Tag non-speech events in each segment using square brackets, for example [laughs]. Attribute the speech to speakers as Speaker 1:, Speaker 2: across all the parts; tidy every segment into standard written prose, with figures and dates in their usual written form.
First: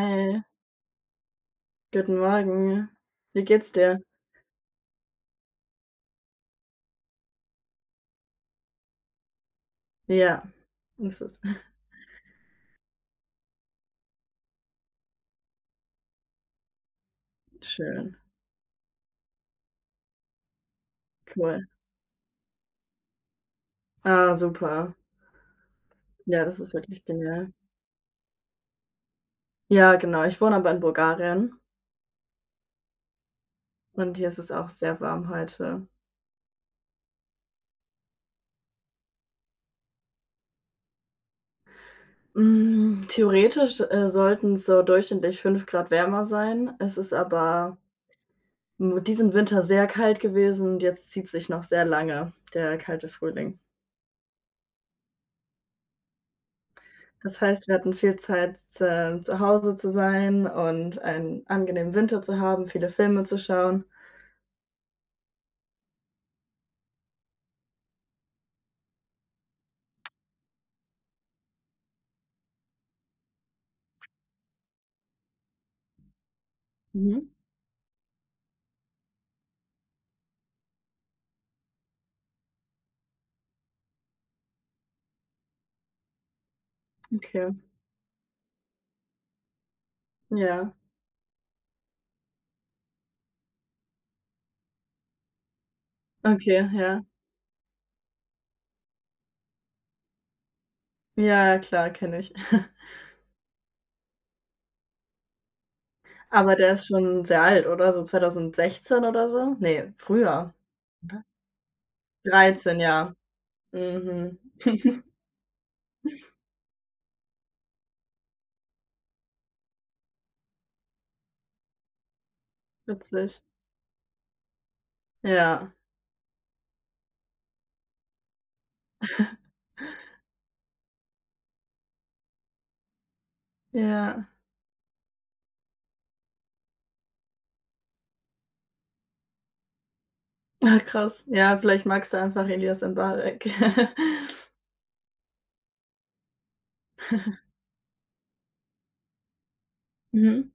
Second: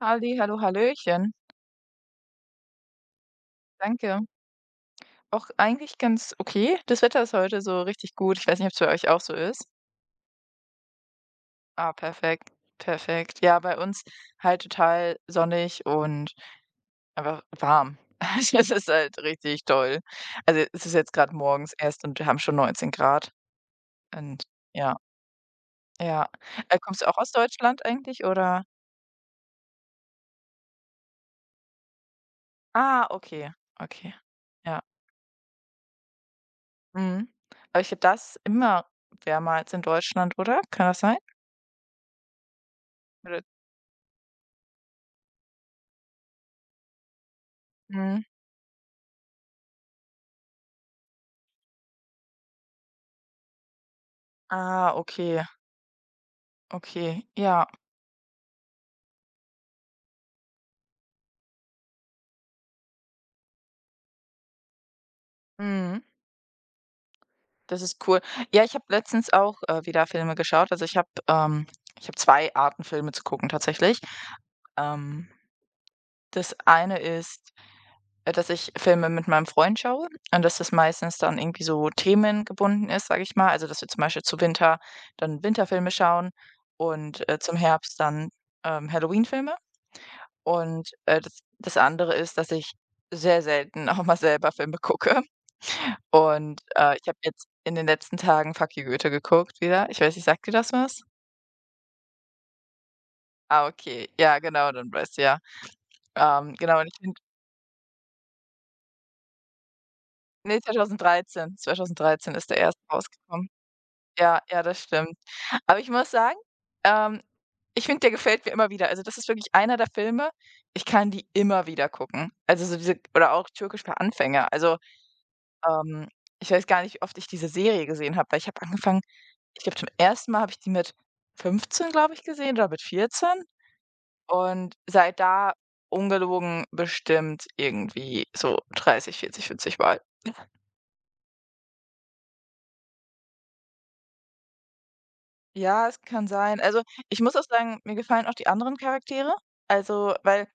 Speaker 1: Halli, hallo, hallöchen.
Speaker 2: guten Morgen. Wie geht's dir?
Speaker 1: Danke. Auch eigentlich ganz okay. Das Wetter ist heute so richtig gut. Ich weiß nicht, ob es bei euch auch so ist.
Speaker 2: Ja, das ist
Speaker 1: Ah, perfekt, perfekt. Ja, bei uns halt total sonnig und einfach
Speaker 2: [laughs]
Speaker 1: warm.
Speaker 2: schön,
Speaker 1: [laughs] Es ist halt richtig toll. Also, es ist jetzt gerade
Speaker 2: cool.
Speaker 1: morgens erst und wir haben schon 19 Grad.
Speaker 2: Ah,
Speaker 1: Und
Speaker 2: super.
Speaker 1: ja, ja.
Speaker 2: Ja, das ist
Speaker 1: Kommst
Speaker 2: wirklich
Speaker 1: du auch aus
Speaker 2: genial.
Speaker 1: Deutschland eigentlich oder?
Speaker 2: Ja, genau, ich wohne aber in Bulgarien
Speaker 1: Ah, okay, okay.
Speaker 2: und hier ist es auch
Speaker 1: Ja,
Speaker 2: sehr warm heute.
Speaker 1: mhm. Aber ich glaube, das ist immer wärmer als in Deutschland, oder? Kann das sein? Oder
Speaker 2: Theoretisch, sollten es so durchschnittlich 5 Grad wärmer sein. Es ist aber,
Speaker 1: mhm.
Speaker 2: diesen Winter sehr kalt gewesen und jetzt zieht sich noch sehr lange der kalte Frühling.
Speaker 1: Ah, okay, okay,
Speaker 2: Das
Speaker 1: ja,
Speaker 2: heißt, wir hatten viel Zeit, zu Hause zu sein und einen angenehmen Winter zu haben, viele Filme zu schauen.
Speaker 1: mhm. Das ist cool. Ja, ich habe letztens auch, wieder Filme geschaut. Also, ich habe 2 Arten, Filme zu gucken tatsächlich. Ähm, Das eine
Speaker 2: Mhm,
Speaker 1: ist, dass ich Filme mit meinem Freund schaue und dass das meistens dann irgendwie so themengebunden ist, sage ich mal. Also, dass wir zum Beispiel zu Winter dann Winterfilme schauen und,
Speaker 2: okay.
Speaker 1: zum Herbst dann, Halloween-Filme.
Speaker 2: Ja,
Speaker 1: Und, das andere ist, dass ich sehr selten [laughs] auch mal selber Filme gucke. Und,
Speaker 2: okay, ja.
Speaker 1: ich habe jetzt in den letzten Tagen Fuck you Goethe geguckt wieder. Ich weiß nicht, sagt dir das was?
Speaker 2: Ja, klar, kenne ich. [laughs]
Speaker 1: Ah, okay. Ja, genau, dann weißt du ja.
Speaker 2: Aber der
Speaker 1: Genau,
Speaker 2: ist
Speaker 1: und ich finde
Speaker 2: schon sehr alt, oder? So 2016 oder so? Ne, früher,
Speaker 1: ne,
Speaker 2: oder?
Speaker 1: 2013. 2013 ist der
Speaker 2: 13,
Speaker 1: erste
Speaker 2: ja.
Speaker 1: rausgekommen.
Speaker 2: Mhm,
Speaker 1: Ja, ja, das stimmt. Aber ich muss sagen, ähm, ich finde, der gefällt mir immer wieder. Also, das ist wirklich einer der Filme, ich kann die immer wieder gucken. Also, so diese oder
Speaker 2: witzig.
Speaker 1: auch Türkisch für Anfänger. Also,
Speaker 2: Ja,
Speaker 1: Ähm, ich weiß gar nicht, wie oft ich diese Serie gesehen habe, weil ich habe angefangen ich glaube, zum ersten Mal habe ich die mit 15, glaube ich, gesehen oder mit 14
Speaker 2: ja.
Speaker 1: und seit da ungelogen bestimmt irgendwie so 30, 40, 50 Mal.
Speaker 2: Ah, krass. Ja, vielleicht magst du einfach Elias Embarek. [laughs]
Speaker 1: Ja, es kann sein. Also, ich muss auch sagen, mir gefallen auch die anderen Charaktere. Also, weil
Speaker 2: Mhm,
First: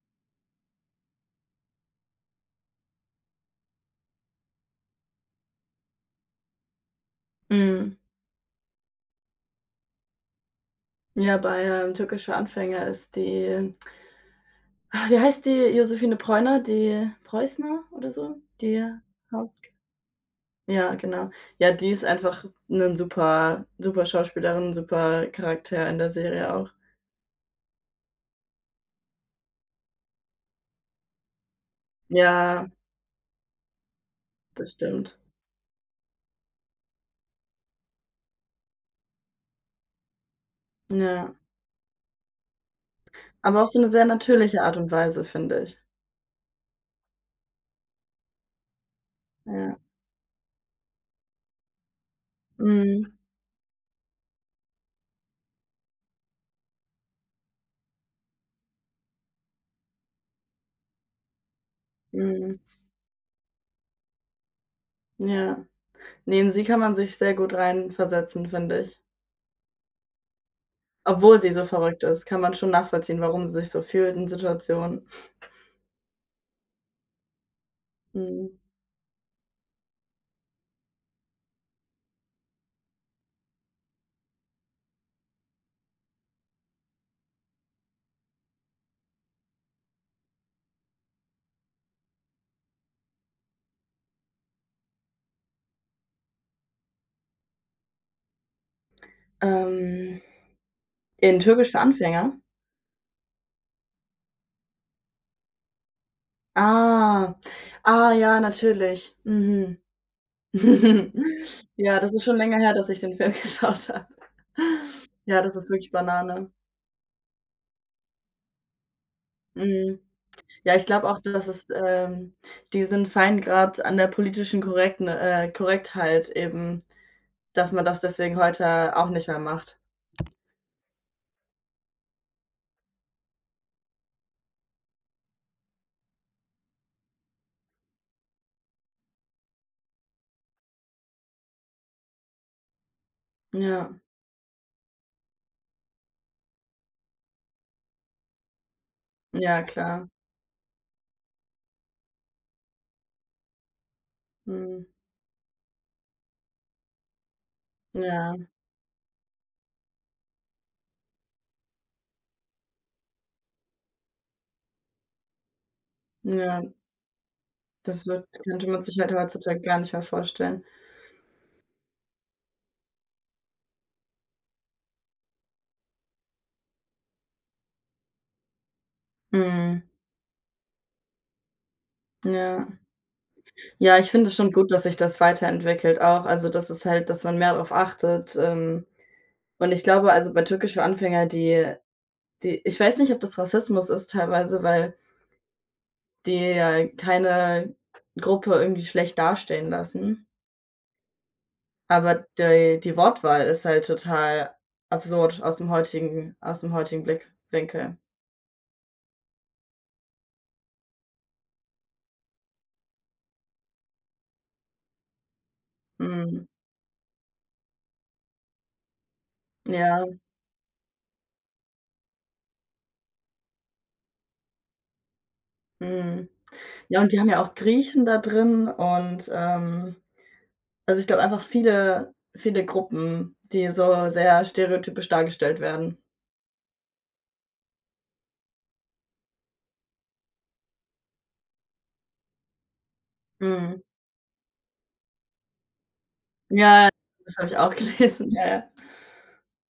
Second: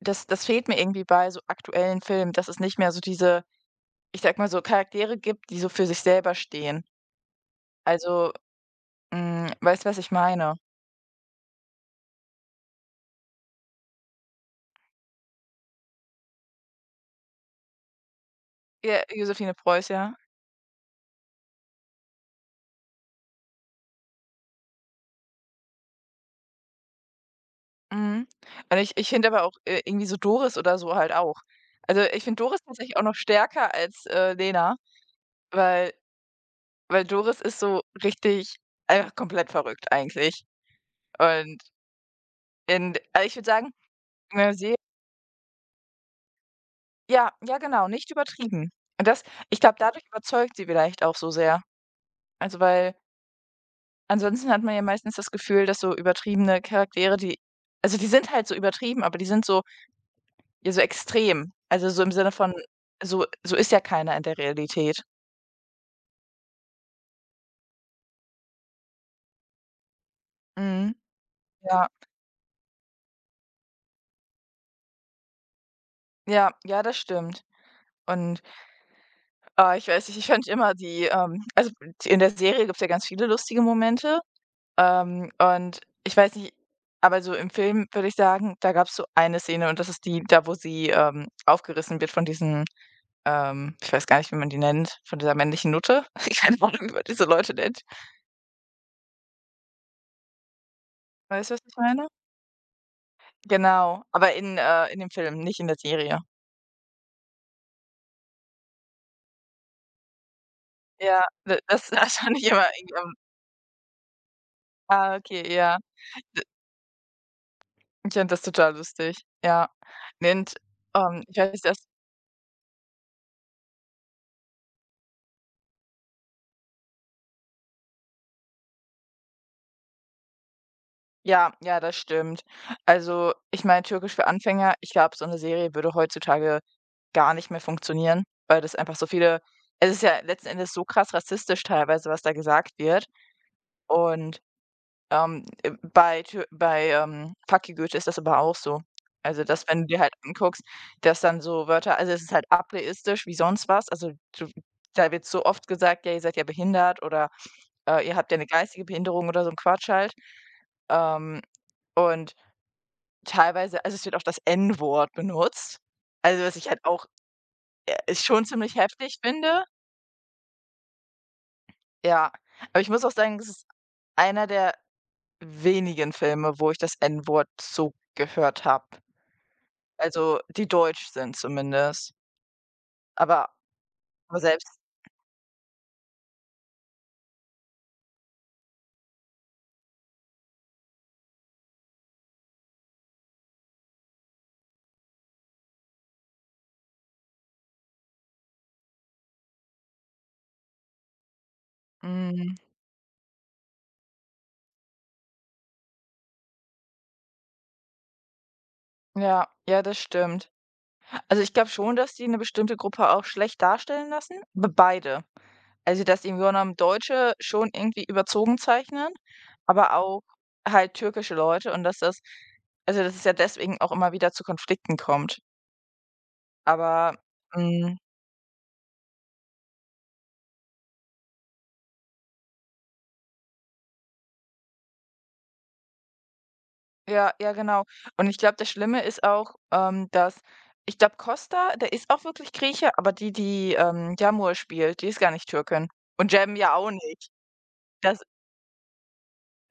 Speaker 1: das fehlt mir irgendwie bei so aktuellen Filmen, dass es nicht mehr so diese, ich sag mal so, Charaktere gibt, die so für sich selber stehen.
Speaker 2: mhm.
Speaker 1: Also, hm, weißt du, was ich meine?
Speaker 2: Ja, bei, „Türkischer Anfänger" ist die. Ah, wie heißt die? Josephine Preuner, die Preußner oder so? Die
Speaker 1: Ja, Josephine
Speaker 2: Haupt
Speaker 1: Preuß, ja.
Speaker 2: Ja, genau. Ja, die ist einfach 'nen super super Schauspielerin, super Charakter in der Serie auch.
Speaker 1: Mhm. Also, ich finde aber auch, irgendwie so Doris oder so halt auch. Also, ich finde Doris
Speaker 2: Ja,
Speaker 1: tatsächlich auch noch stärker als,
Speaker 2: das
Speaker 1: Lena,
Speaker 2: stimmt.
Speaker 1: weil weil Doris ist so richtig einfach komplett verrückt eigentlich.
Speaker 2: Ja,
Speaker 1: Und in also, ich würde
Speaker 2: aber auf
Speaker 1: sagen,
Speaker 2: so 'ne sehr
Speaker 1: in der
Speaker 2: natürliche
Speaker 1: Se
Speaker 2: Art und Weise, finde ich.
Speaker 1: ja, ja genau, nicht übertrieben. Und das ich glaube,
Speaker 2: Ja.
Speaker 1: dadurch überzeugt sie vielleicht auch so sehr. Also, weil
Speaker 2: Mhm,
Speaker 1: ansonsten hat man ja meistens das Gefühl, dass so übertriebene Charaktere, die also, die sind halt so übertrieben, aber die sind so ja, so extrem. Also, so im Sinne von
Speaker 2: mhm,
Speaker 1: so so ist ja keiner in der Realität.
Speaker 2: ja. Ne, in sie kann man sich sehr gut reinversetzen, finde ich.
Speaker 1: Mhm.
Speaker 2: Obwohl sie so
Speaker 1: Ja,
Speaker 2: verrückt ist, kann man schon nachvollziehen, warum sie sich so fühlt in Situationen.
Speaker 1: ja, ja, das stimmt. Und,
Speaker 2: Mhm.
Speaker 1: ah, ich weiß nicht, ich fand immer die, also, in der Serie gibt's ja ganz viele lustige Momente, und ich weiß nicht aber so im Film würde ich sagen, da gab's so eine Szene und das ist die, da wo sie, aufgerissen wird von diesem, ich weiß gar nicht, wie man die nennt, von dieser männlichen Nutte. [laughs] Ich keine Ahnung, wie man diese Leute nennt.
Speaker 2: Ähm, in
Speaker 1: Weißt du, was
Speaker 2: Türkisch
Speaker 1: ich
Speaker 2: für
Speaker 1: meine?
Speaker 2: Anfänger?
Speaker 1: Genau, aber in dem Film, nicht in der Serie.
Speaker 2: Ah. Ah, ja, natürlich. Mhm.
Speaker 1: Ja,
Speaker 2: [laughs]
Speaker 1: d das [laughs]
Speaker 2: Ja, das
Speaker 1: das
Speaker 2: ist schon
Speaker 1: fand ich
Speaker 2: länger
Speaker 1: aber
Speaker 2: her, dass
Speaker 1: irgendwie
Speaker 2: ich
Speaker 1: am
Speaker 2: den Film [laughs] geschaut habe.
Speaker 1: ah,
Speaker 2: Ja,
Speaker 1: okay,
Speaker 2: das ist
Speaker 1: ja.
Speaker 2: wirklich
Speaker 1: D
Speaker 2: Banane.
Speaker 1: ich fand das total lustig, ja.
Speaker 2: Mhm.
Speaker 1: Ne, und,
Speaker 2: Ja, ich glaube auch,
Speaker 1: ich
Speaker 2: dass
Speaker 1: weiß,
Speaker 2: es,
Speaker 1: das.
Speaker 2: diesen Feingrad an der politischen korrekten Korrektheit eben, dass man das deswegen heute auch nicht mehr macht.
Speaker 1: Ja, ja, das stimmt. Also, ich meine, Türkisch für Anfänger, ich glaube, so eine Serie würde heutzutage gar nicht mehr funktionieren, weil das einfach so viele es ist ja letzten Endes so krass rassistisch teilweise, was da gesagt wird
Speaker 2: Ja,
Speaker 1: und bei Tö bei, Fuck you Goethe ist das aber auch so. Also,
Speaker 2: ja,
Speaker 1: dass wenn du dir
Speaker 2: klar.
Speaker 1: halt anguckst, dass dann so Wörter also, es ist halt ableistisch wie sonst was. Also, du
Speaker 2: Mhm.
Speaker 1: da wird so oft gesagt: „Ja, ihr seid ja behindert“ oder, „Ihr habt ja 'ne
Speaker 2: Ja,
Speaker 1: geistige Behinderung“ oder so 'n Quatsch halt. Ähm, und teilweise also, es wird auch das N-Wort benutzt. Also, was
Speaker 2: ja,
Speaker 1: ich halt auch,
Speaker 2: das wird
Speaker 1: schon
Speaker 2: könnte
Speaker 1: ziemlich
Speaker 2: man sich halt
Speaker 1: heftig
Speaker 2: heutzutage
Speaker 1: finde.
Speaker 2: gar nicht mehr vorstellen.
Speaker 1: Ja, aber ich muss auch sagen, das ist einer der wenigen Filme, wo ich das N-Wort so gehört habe.
Speaker 2: Mhm,
Speaker 1: Also, die deutsch sind zumindest.
Speaker 2: ja.
Speaker 1: Aber
Speaker 2: Ja, ich finde es
Speaker 1: aber
Speaker 2: schon
Speaker 1: selbst
Speaker 2: gut, dass sich das weiterentwickelt auch. Also, dass es halt, dass man mehr darauf achtet, und ich glaube, also, bei Türkisch für Anfänger, die, ich weiß nicht, ob das Rassismus ist teilweise, weil die ja keine Gruppe irgendwie schlecht dastehen lassen, aber
Speaker 1: mhm,
Speaker 2: die Wortwahl ist halt total absurd aus dem heutigen Blickwinkel.
Speaker 1: ja, ja, das stimmt. Also, ich glaube schon, dass die eine bestimmte Gruppe auch schlecht darstellen lassen, be beide. Also, dass die im
Speaker 2: Mhm.
Speaker 1: Grunde genommen Deutsche schon irgendwie überzogen zeichnen, aber
Speaker 2: Ja,
Speaker 1: auch halt türkische Leute und dass das also, dass es ja deswegen auch immer wieder zu Konflikten kommt.
Speaker 2: mhm. Ja, und
Speaker 1: Aber,
Speaker 2: die haben ja auch
Speaker 1: hm,
Speaker 2: Griechen da drin und, also, ich glaube einfach, viele viele Gruppen, die so sehr stereotypisch dargestellt werden.
Speaker 1: ja, ja, genau. Und ich glaube, das Schlimme ist auch, dass ich glaube, Costa, der ist auch wirklich Grieche, aber die, die,
Speaker 2: Mhm.
Speaker 1: Yağmur spielt, die ist gar nicht Türkin. Und Cem ja
Speaker 2: Ja,
Speaker 1: auch nicht.
Speaker 2: das habe ich auch [laughs]
Speaker 1: Das
Speaker 2: gelesen, ja, ja.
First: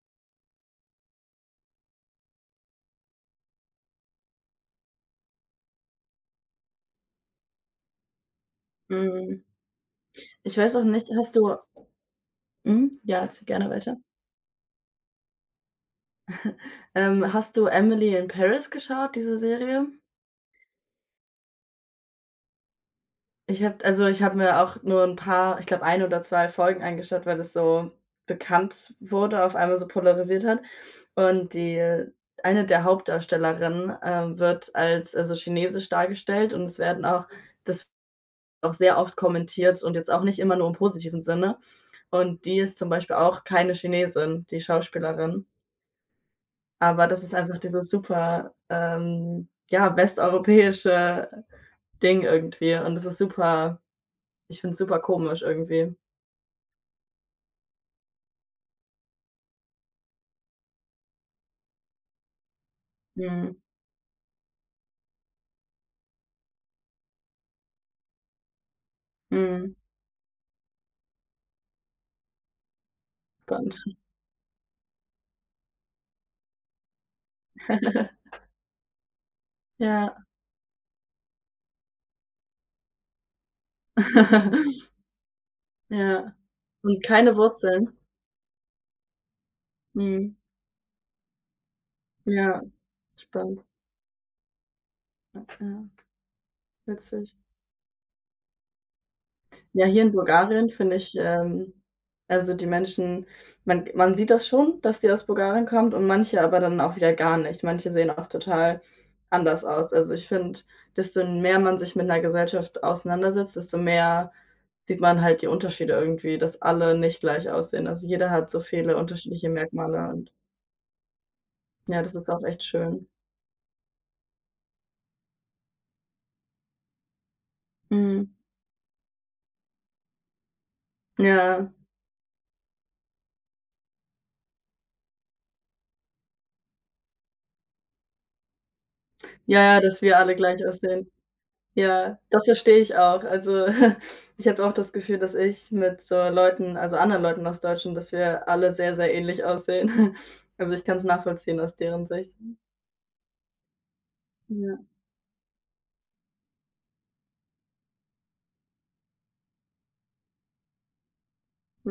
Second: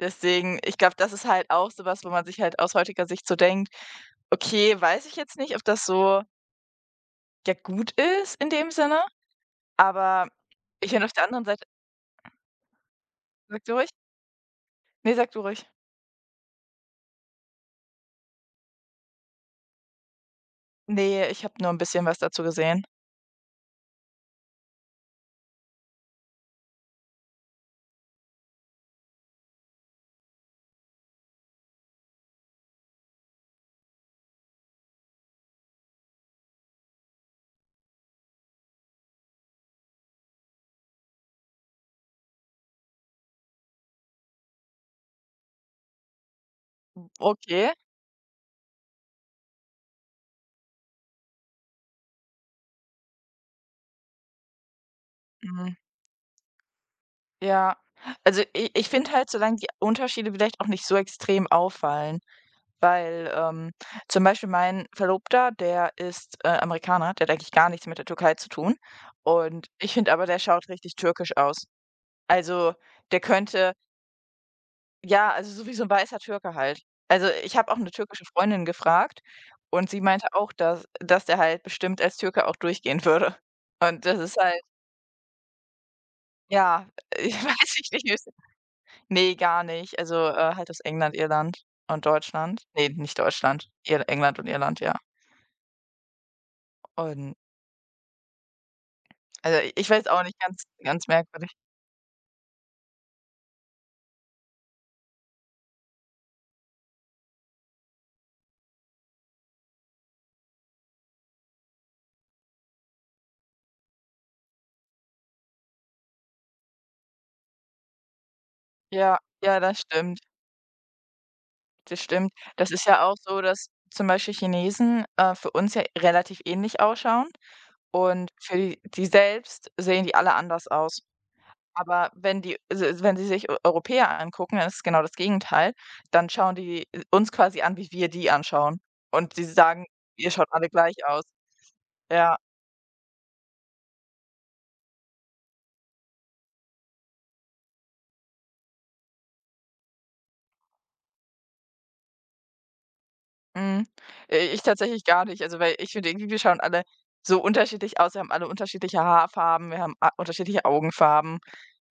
Speaker 1: deswegen, ich glaube, das ist halt auch so was, wo man sich halt aus heutiger Sicht so denkt: „Okay, weiß ich jetzt nicht, ob das so, ja, gut ist in dem Sinne“,
Speaker 2: Mhm.
Speaker 1: aber
Speaker 2: Ich weiß auch
Speaker 1: ich bin
Speaker 2: nicht,
Speaker 1: auf der
Speaker 2: hast
Speaker 1: anderen
Speaker 2: du
Speaker 1: Seite
Speaker 2: mhm, ja, erzähl
Speaker 1: sag
Speaker 2: gerne
Speaker 1: du ruhig.
Speaker 2: weiter.
Speaker 1: Ne, sag du ruhig.
Speaker 2: Hast du „Emily in Paris" geschaut, diese Serie?
Speaker 1: Ne, ich habe nur ein bisschen was dazu gesehen.
Speaker 2: Ich habe Also, ich habe mir auch nur 'n paar, ich glaube, ein oder 2 Folgen angeschaut, weil das so bekannt wurde, auf einmal so polarisiert hat. Und die eine der Hauptdarstellerinnen, wird als, also, chinesisch dargestellt und es werden auch das auch sehr oft kommentiert und jetzt auch nicht immer nur im positiven Sinne. Und die ist zum Beispiel auch keine Chinesin, die Schauspielerin. Aber das ist einfach
Speaker 1: Okay.
Speaker 2: dieses super, ja, westeuropäische Ding irgendwie und das ist super, ich finde es super komisch
Speaker 1: Mhm.
Speaker 2: irgendwie.
Speaker 1: Ja. Also, ich finde halt, solange die Unterschiede vielleicht auch nicht so extrem auffallen, weil,
Speaker 2: Mhm,
Speaker 1: zum Beispiel mein Verlobter, der ist, Amerikaner, der hat eigentlich gar nichts mit der Türkei zu tun und
Speaker 2: mhm.
Speaker 1: ich finde aber, der schaut richtig türkisch aus. Also, der könnte
Speaker 2: Spannend.
Speaker 1: ja, also, so wie so 'n weißer Türke halt. Also, ich habe auch eine türkische Freundin gefragt und sie
Speaker 2: Ja.
Speaker 1: meinte auch, dass dass der halt bestimmt als Türke auch durchgehen würde. Und das ist halt
Speaker 2: [laughs] Ja.
Speaker 1: ja,
Speaker 2: Und
Speaker 1: [laughs]
Speaker 2: keine
Speaker 1: ich
Speaker 2: Wurzeln.
Speaker 1: weiß nicht ne, gar nicht. Also,
Speaker 2: Mhm.
Speaker 1: halt aus England, Irland und
Speaker 2: Ja,
Speaker 1: Deutschland. Ne, nicht
Speaker 2: spannend.
Speaker 1: Deutschland, Ir England und Irland, ja.
Speaker 2: Ja, ja, witzig.
Speaker 1: Und also, i-
Speaker 2: Ja,
Speaker 1: ich
Speaker 2: hier
Speaker 1: weiß
Speaker 2: in
Speaker 1: auch nicht, ganz
Speaker 2: Bulgarien finde
Speaker 1: ganz
Speaker 2: ich,
Speaker 1: merkwürdig.
Speaker 2: also, die Menschen, man sieht das schon, dass die aus Bulgarien kommt, und manche aber dann auch wieder gar nicht. Manche sehen auch total anders aus. Also, ich finde, desto mehr man sich mit einer Gesellschaft auseinandersetzt, desto mehr sieht man halt die Unterschiede irgendwie, dass alle nicht gleich aussehen. Also, jeder hat so viele
Speaker 1: Ja,
Speaker 2: unterschiedliche
Speaker 1: ja, das
Speaker 2: Merkmale
Speaker 1: stimmt,
Speaker 2: und ja,
Speaker 1: das
Speaker 2: das ist
Speaker 1: stimmt.
Speaker 2: auch echt
Speaker 1: Das ist ja
Speaker 2: schön.
Speaker 1: auch so, dass zum Beispiel Chinesen, für uns ja relativ ähnlich ausschauen und
Speaker 2: Mhm.
Speaker 1: für die die selbst sehen die alle anders aus.
Speaker 2: Ja.
Speaker 1: Aber wenn die s wenn sie sich Eu Europäer angucken, dann ist es genau das Gegenteil. Dann schauen die uns quasi an, wie wir die anschauen. Und sie
Speaker 2: Ja, ja,
Speaker 1: sagen:
Speaker 2: dass wir
Speaker 1: „Ihr
Speaker 2: alle
Speaker 1: schaut
Speaker 2: gleich
Speaker 1: alle gleich
Speaker 2: aussehen.
Speaker 1: aus.“
Speaker 2: Ja,
Speaker 1: Ja.
Speaker 2: das verstehe ich auch. Also, [laughs] ich habe auch das Gefühl, dass ich mit so Leuten, also anderen Leuten aus Deutschland, dass wir alle sehr, sehr ähnlich aussehen. [laughs] Also, ich kann es nachvollziehen aus deren Sicht.
Speaker 1: Mhm. Ich
Speaker 2: Ja.
Speaker 1: tatsächlich gar nicht. Also, weil ich finde irgendwie, wir schauen alle so unterschiedlich aus. Wir haben alle unterschiedliche Haarfarben, wir haben a unterschiedliche Augenfarben,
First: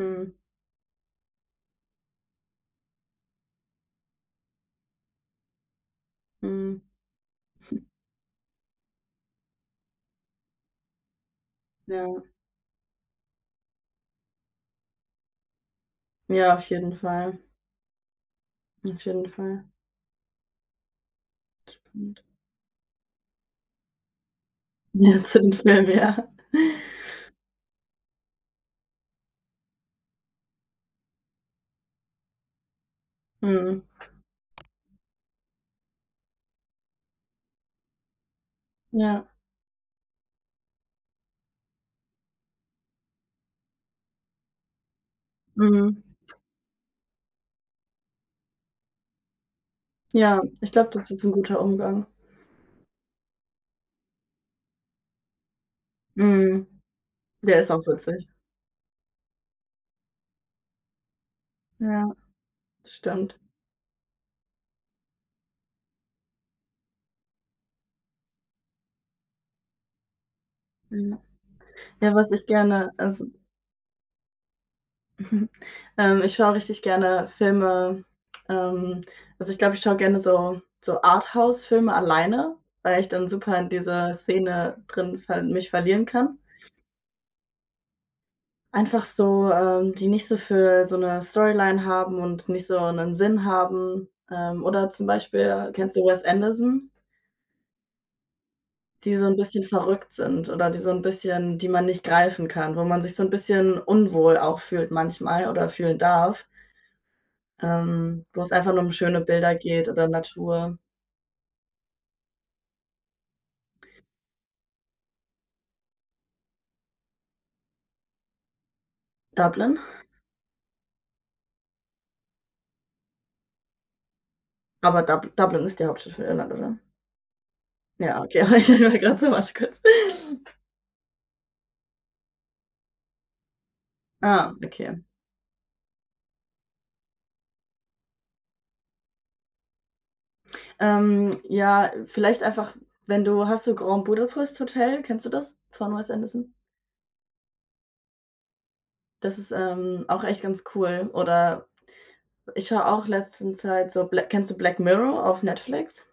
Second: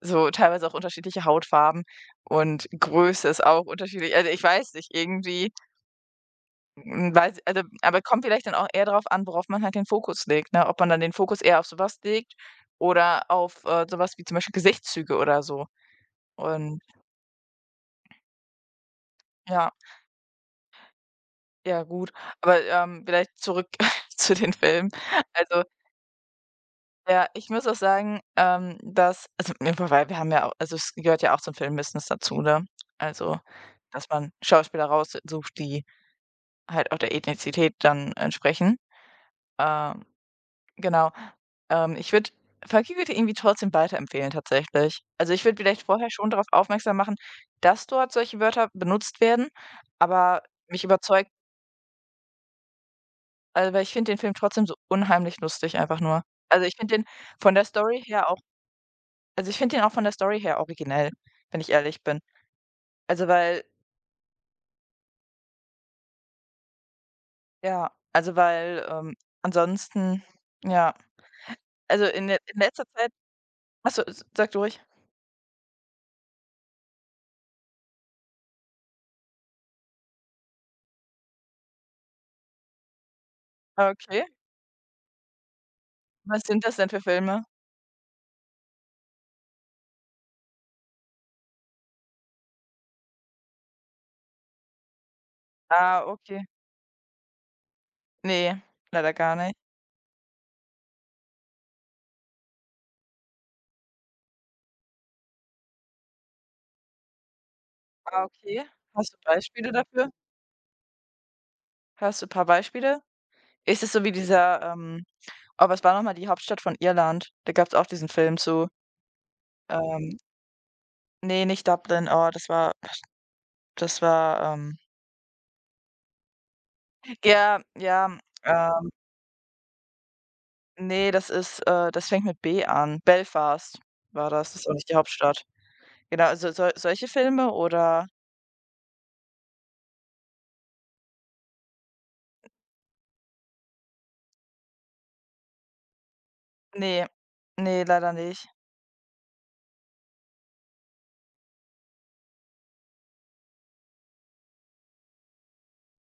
Speaker 1: so teilweise auch unterschiedliche Hautfarben und Größe ist auch unterschiedlich. Also, ich weiß nicht, irgendwie,
Speaker 2: Mhm.
Speaker 1: hm, weiß also, aber kommt vielleicht dann auch eher darauf an, worauf man halt den Fokus legt, ne? Ob man dann den Fokus eher auf sowas
Speaker 2: Ja.
Speaker 1: legt oder auf, so wie zum Beispiel Gesichtszüge oder so.
Speaker 2: Ja, auf
Speaker 1: Und
Speaker 2: jeden Fall. Auf jeden Fall.
Speaker 1: ja, ja gut.
Speaker 2: Und
Speaker 1: Aber, vielleicht zurück [laughs] zu den Filmen.
Speaker 2: [laughs] ja, zu den
Speaker 1: Also
Speaker 2: Filmen, ja.
Speaker 1: ja, ich muss auch sagen, dass also, ne, wobei wir haben ja auch also, es gehört ja auch zum Filmbusiness dazu, ne? Also,
Speaker 2: Mhm.
Speaker 1: dass man Schauspieler raussucht, die halt auch der Ethnizität dann entsprechen.
Speaker 2: Ja.
Speaker 1: Ähm, genau. Ich würde Funky würde irgendwie trotzdem weiterempfehlen tatsächlich. Also, ich würde vielleicht
Speaker 2: Mhm.
Speaker 1: vorher schon darauf aufmerksam machen, dass dort solche Wörter benutzt werden,
Speaker 2: Ja,
Speaker 1: aber
Speaker 2: ich
Speaker 1: mich
Speaker 2: glaube, das ist ein
Speaker 1: überzeugt
Speaker 2: guter Umgang.
Speaker 1: also, weil ich finde den Film trotzdem so unheimlich lustig einfach nur.
Speaker 2: Mhm.
Speaker 1: Also, ich finde den von
Speaker 2: Der
Speaker 1: der
Speaker 2: ist auch
Speaker 1: Story
Speaker 2: witzig.
Speaker 1: her also, ich finde ihn auch von der Story her originell, wenn ich ehrlich
Speaker 2: Ja,
Speaker 1: bin.
Speaker 2: das
Speaker 1: Also,
Speaker 2: stimmt.
Speaker 1: weil ja, also, weil, ansonsten ja,
Speaker 2: Ja.
Speaker 1: also,
Speaker 2: Ja,
Speaker 1: in
Speaker 2: was
Speaker 1: le
Speaker 2: ich
Speaker 1: in letzter
Speaker 2: gerne,
Speaker 1: Zeit
Speaker 2: also
Speaker 1: ach so, s sag du ruhig.
Speaker 2: [laughs] mhm. Ich schaue richtig gerne Filme, ähm also, ich glaube, ich schaue gerne so Arthouse-Filme alleine, weil ich dann super in
Speaker 1: Ah,
Speaker 2: dieser
Speaker 1: okay,
Speaker 2: Szene drin ver mich verlieren kann.
Speaker 1: was sind das denn für Filme?
Speaker 2: Einfach so, die nicht so für so 'ne Storyline haben und nicht so 'nen Sinn haben. Oder zum Beispiel, kennst du
Speaker 1: Ah,
Speaker 2: Wes
Speaker 1: okay.
Speaker 2: Anderson?
Speaker 1: Ne, leider
Speaker 2: Die so 'n
Speaker 1: gar nicht.
Speaker 2: bisschen verrückt sind, oder die so 'n bisschen, die man nicht greifen kann, wo man sich so 'n bisschen unwohl auch fühlt manchmal oder fühlen darf.
Speaker 1: Ah,
Speaker 2: Wo es
Speaker 1: okay.
Speaker 2: einfach nur um
Speaker 1: Hast du
Speaker 2: schöne Bilder
Speaker 1: Beispiele
Speaker 2: geht oder
Speaker 1: dafür?
Speaker 2: Natur.
Speaker 1: Hast du ein paar Beispiele? Ist es so wie dieser, oh, was war noch mal die Hauptstadt von Irland? Da gab es auch diesen Film zu.
Speaker 2: Dublin?
Speaker 1: Ähm, ne, nicht Dublin, oh, das war,
Speaker 2: Aber Dublin ist die Hauptstadt von Irland, oder?
Speaker 1: ja, ja,
Speaker 2: Ja, okay, [laughs] aber ich dachte
Speaker 1: ähm
Speaker 2: mir gerade so, warte kurz.
Speaker 1: nee, das ist das fängt mit B an. Belfast war
Speaker 2: Ah,
Speaker 1: das, das ist auch nicht
Speaker 2: okay.
Speaker 1: die Hauptstadt. Genau, also sol solche Filme oder
Speaker 2: Ja, vielleicht einfach, wenn du hast du Grand Budapest Hotel, kennst du das von Wes Anderson?
Speaker 1: ne, ne, leider nicht.
Speaker 2: Das ist, auch echt ganz cool. Oder ich schaue auch letzten Zeit so Bla kennst du Black Mirror auf Netflix?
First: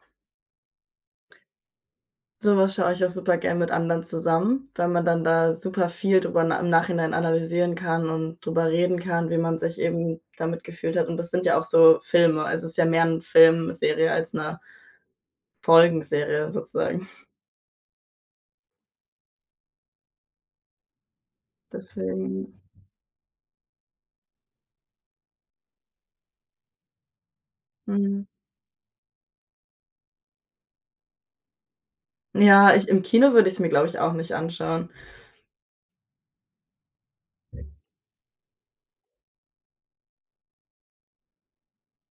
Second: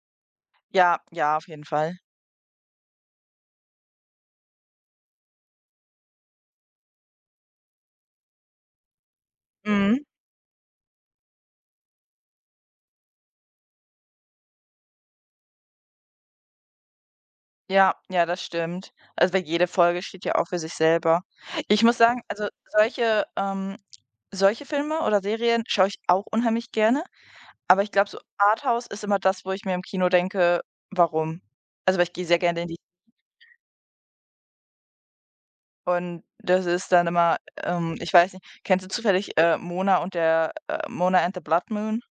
Speaker 1: Ja, ja, auf jeden Fall.
Speaker 2: So was schaue ich auch super gern mit anderen zusammen, weil man dann da super viel drüber im Nachhinein analysieren kann und drüber reden kann, wie man sich
Speaker 1: Mhm.
Speaker 2: eben damit gefühlt hat. Und das sind ja auch so Filme. Also, es ist ja mehr 'n Filmserie als 'ne Folgenserie sozusagen. [laughs]
Speaker 1: Ja, ja, das stimmt. Also, weil jede Folge steht ja auch für sich selber. Ich muss sagen, also
Speaker 2: Deswegen
Speaker 1: solche solche Filme oder Serien schaue ich auch unheimlich gerne, aber ich glaube, so
Speaker 2: mhm.
Speaker 1: Arthouse ist immer das, wo ich mir im Kino denke: „Warum?“ Also, weil ich gehe sehr gerne in
Speaker 2: Ja,
Speaker 1: die
Speaker 2: ich im Kino würde ich's mir, glaube ich, auch nicht anschauen.
Speaker 1: und das ist dann immer ich weiß nicht, kennst du zufällig, Mona und der Mona and the Blood Moon?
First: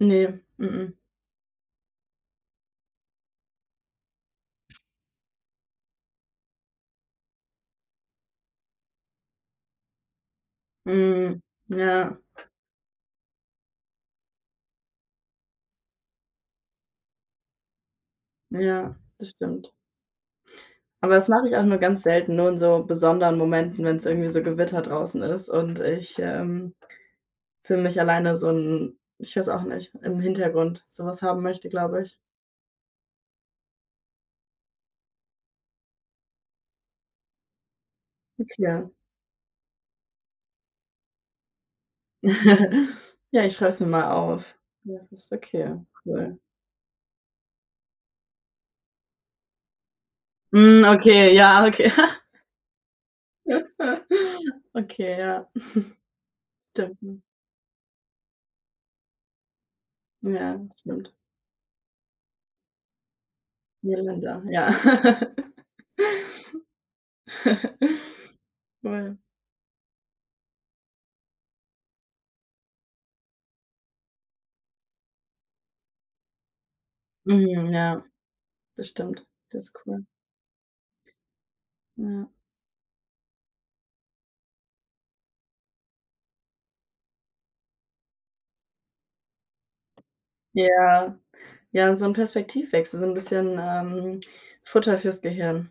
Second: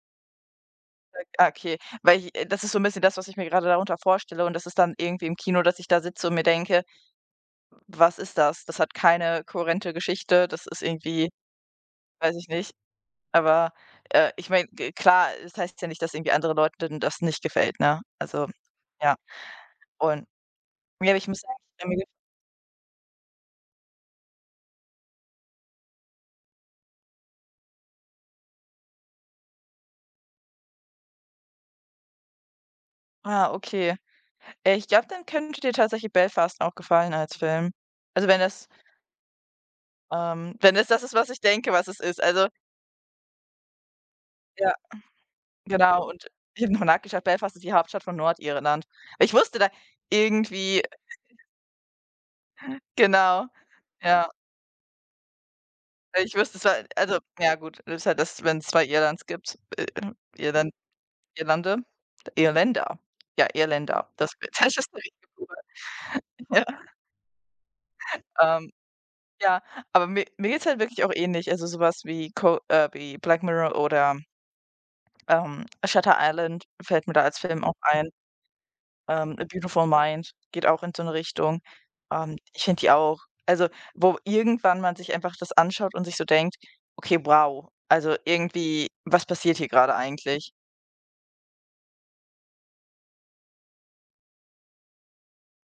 Speaker 2: Ne, m m.
Speaker 1: Ah, okay, weil ich das ist so ein bisschen das, was ich mir gerade darunter vorstelle und das ist dann irgendwie im Kino, dass ich da sitze und mir denke: „Was ist das? Das hat keine kohärente Geschichte, das ist irgendwie
Speaker 2: Mhm. Ja,
Speaker 1: weiß ich nicht.“ Aber, ich meine, klar, das heißt ja nicht, dass irgendwie anderen Leuten das nicht gefällt, ne? Also,
Speaker 2: ja,
Speaker 1: ja.
Speaker 2: das stimmt.
Speaker 1: Und ja,
Speaker 2: Aber
Speaker 1: aber ich
Speaker 2: das
Speaker 1: muss
Speaker 2: mache
Speaker 1: sagen
Speaker 2: ich auch nur
Speaker 1: ich hab mir
Speaker 2: ganz
Speaker 1: ge-
Speaker 2: selten, nur in so besonderen Momenten, wenn's irgendwie so Gewitter draußen ist und ich, für mich alleine so 'n, ich weiß auch nicht, im Hintergrund so was haben möchte, glaube ich.
Speaker 1: ah, okay. Ich glaube, dann könnte dir tatsächlich Belfast auch gefallen als Film. Also, wenn das
Speaker 2: Okay.
Speaker 1: Wenn es das ist, was ich denke, was es ist. Also,
Speaker 2: Ja, [laughs] ich schreibe es mir mal auf.
Speaker 1: ja,
Speaker 2: Ja, das ist okay,
Speaker 1: genau und
Speaker 2: cool.
Speaker 1: ich habe noch nachgeschaut, Belfast ist die Hauptstadt von Nordirland. Ich wusste da irgendwie
Speaker 2: Hm, okay, ja, okay.
Speaker 1: genau, ja.
Speaker 2: [laughs] Okay, ja.
Speaker 1: Ich wüsste es war
Speaker 2: Stimmt, hm.
Speaker 1: also, ja gut, das ist halt das, wenn es 2 Irlands gibt,
Speaker 2: Ja,
Speaker 1: Irland
Speaker 2: stimmt.
Speaker 1: Irlande Irländer. Ja, Irländer. Das
Speaker 2: Niederländer,
Speaker 1: [laughs]
Speaker 2: ja.
Speaker 1: das ist der richtige Plural. [laughs] ja.
Speaker 2: [laughs]
Speaker 1: Ähm,
Speaker 2: Cool.
Speaker 1: ja, aber mir geht's halt wirklich auch ähnlich. Also, sowas wie Co wie Black Mirror oder, Shutter Island fällt mir da als Film
Speaker 2: Mhm,
Speaker 1: auch
Speaker 2: ja,
Speaker 1: ein.
Speaker 2: das stimmt.
Speaker 1: „A
Speaker 2: Das ist
Speaker 1: Beautiful
Speaker 2: cool.
Speaker 1: Mind“ geht auch in so 'ne Richtung.
Speaker 2: Ja.
Speaker 1: Ich finde die auch also, wo irgendwann man sich einfach das anschaut und sich so denkt: „Okay, wow, also irgendwie, was passiert hier grade eigentlich?“
Speaker 2: Ja, ja, so 'n Perspektivwechsel, so 'n bisschen, Futter fürs Gehirn.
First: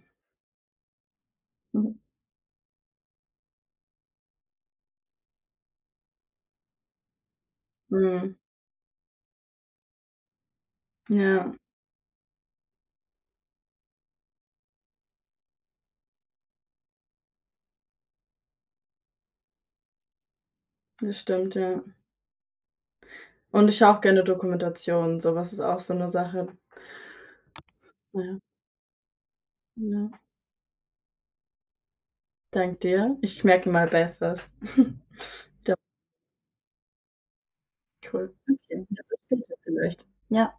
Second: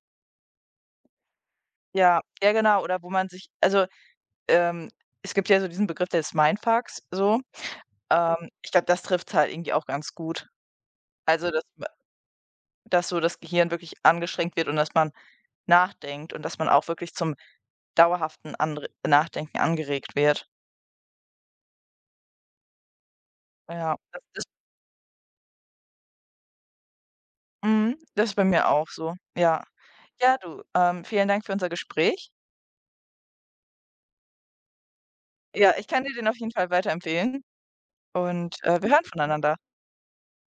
Speaker 2: Mhm.
Speaker 1: Ja, ja genau, oder wo man sich also, ähm, es gibt ja so diesen Begriff des Mindfucks so.
Speaker 2: Mhm.
Speaker 1: Ich glaube, das trifft's halt irgendwie auch ganz gut. Also,
Speaker 2: Ja.
Speaker 1: dass ma dass so das Gehirn wirklich angestrengt wird und dass man nachdenkt und dass man auch wirklich zum dauerhaften Anre Nachdenken angeregt wird.
Speaker 2: Das stimmt, ja. Und ich schaue
Speaker 1: Ja,
Speaker 2: auch
Speaker 1: das
Speaker 2: gerne
Speaker 1: das
Speaker 2: Dokumentationen, so was ist auch so 'ne Sache.
Speaker 1: mhm, das ist
Speaker 2: Ja,
Speaker 1: bei mir auch so, ja.
Speaker 2: ja.
Speaker 1: Ja, du, vielen Dank für unser Gespräch.
Speaker 2: Danke dir. Ich merke mir mal Belfast. [laughs]
Speaker 1: Ja, ich kann dir den auf jeden Fall weiterempfehlen
Speaker 2: Cool.
Speaker 1: und,
Speaker 2: Okay,
Speaker 1: wir
Speaker 2: ja,
Speaker 1: hören
Speaker 2: bis später
Speaker 1: voneinander.
Speaker 2: vielleicht. Ja.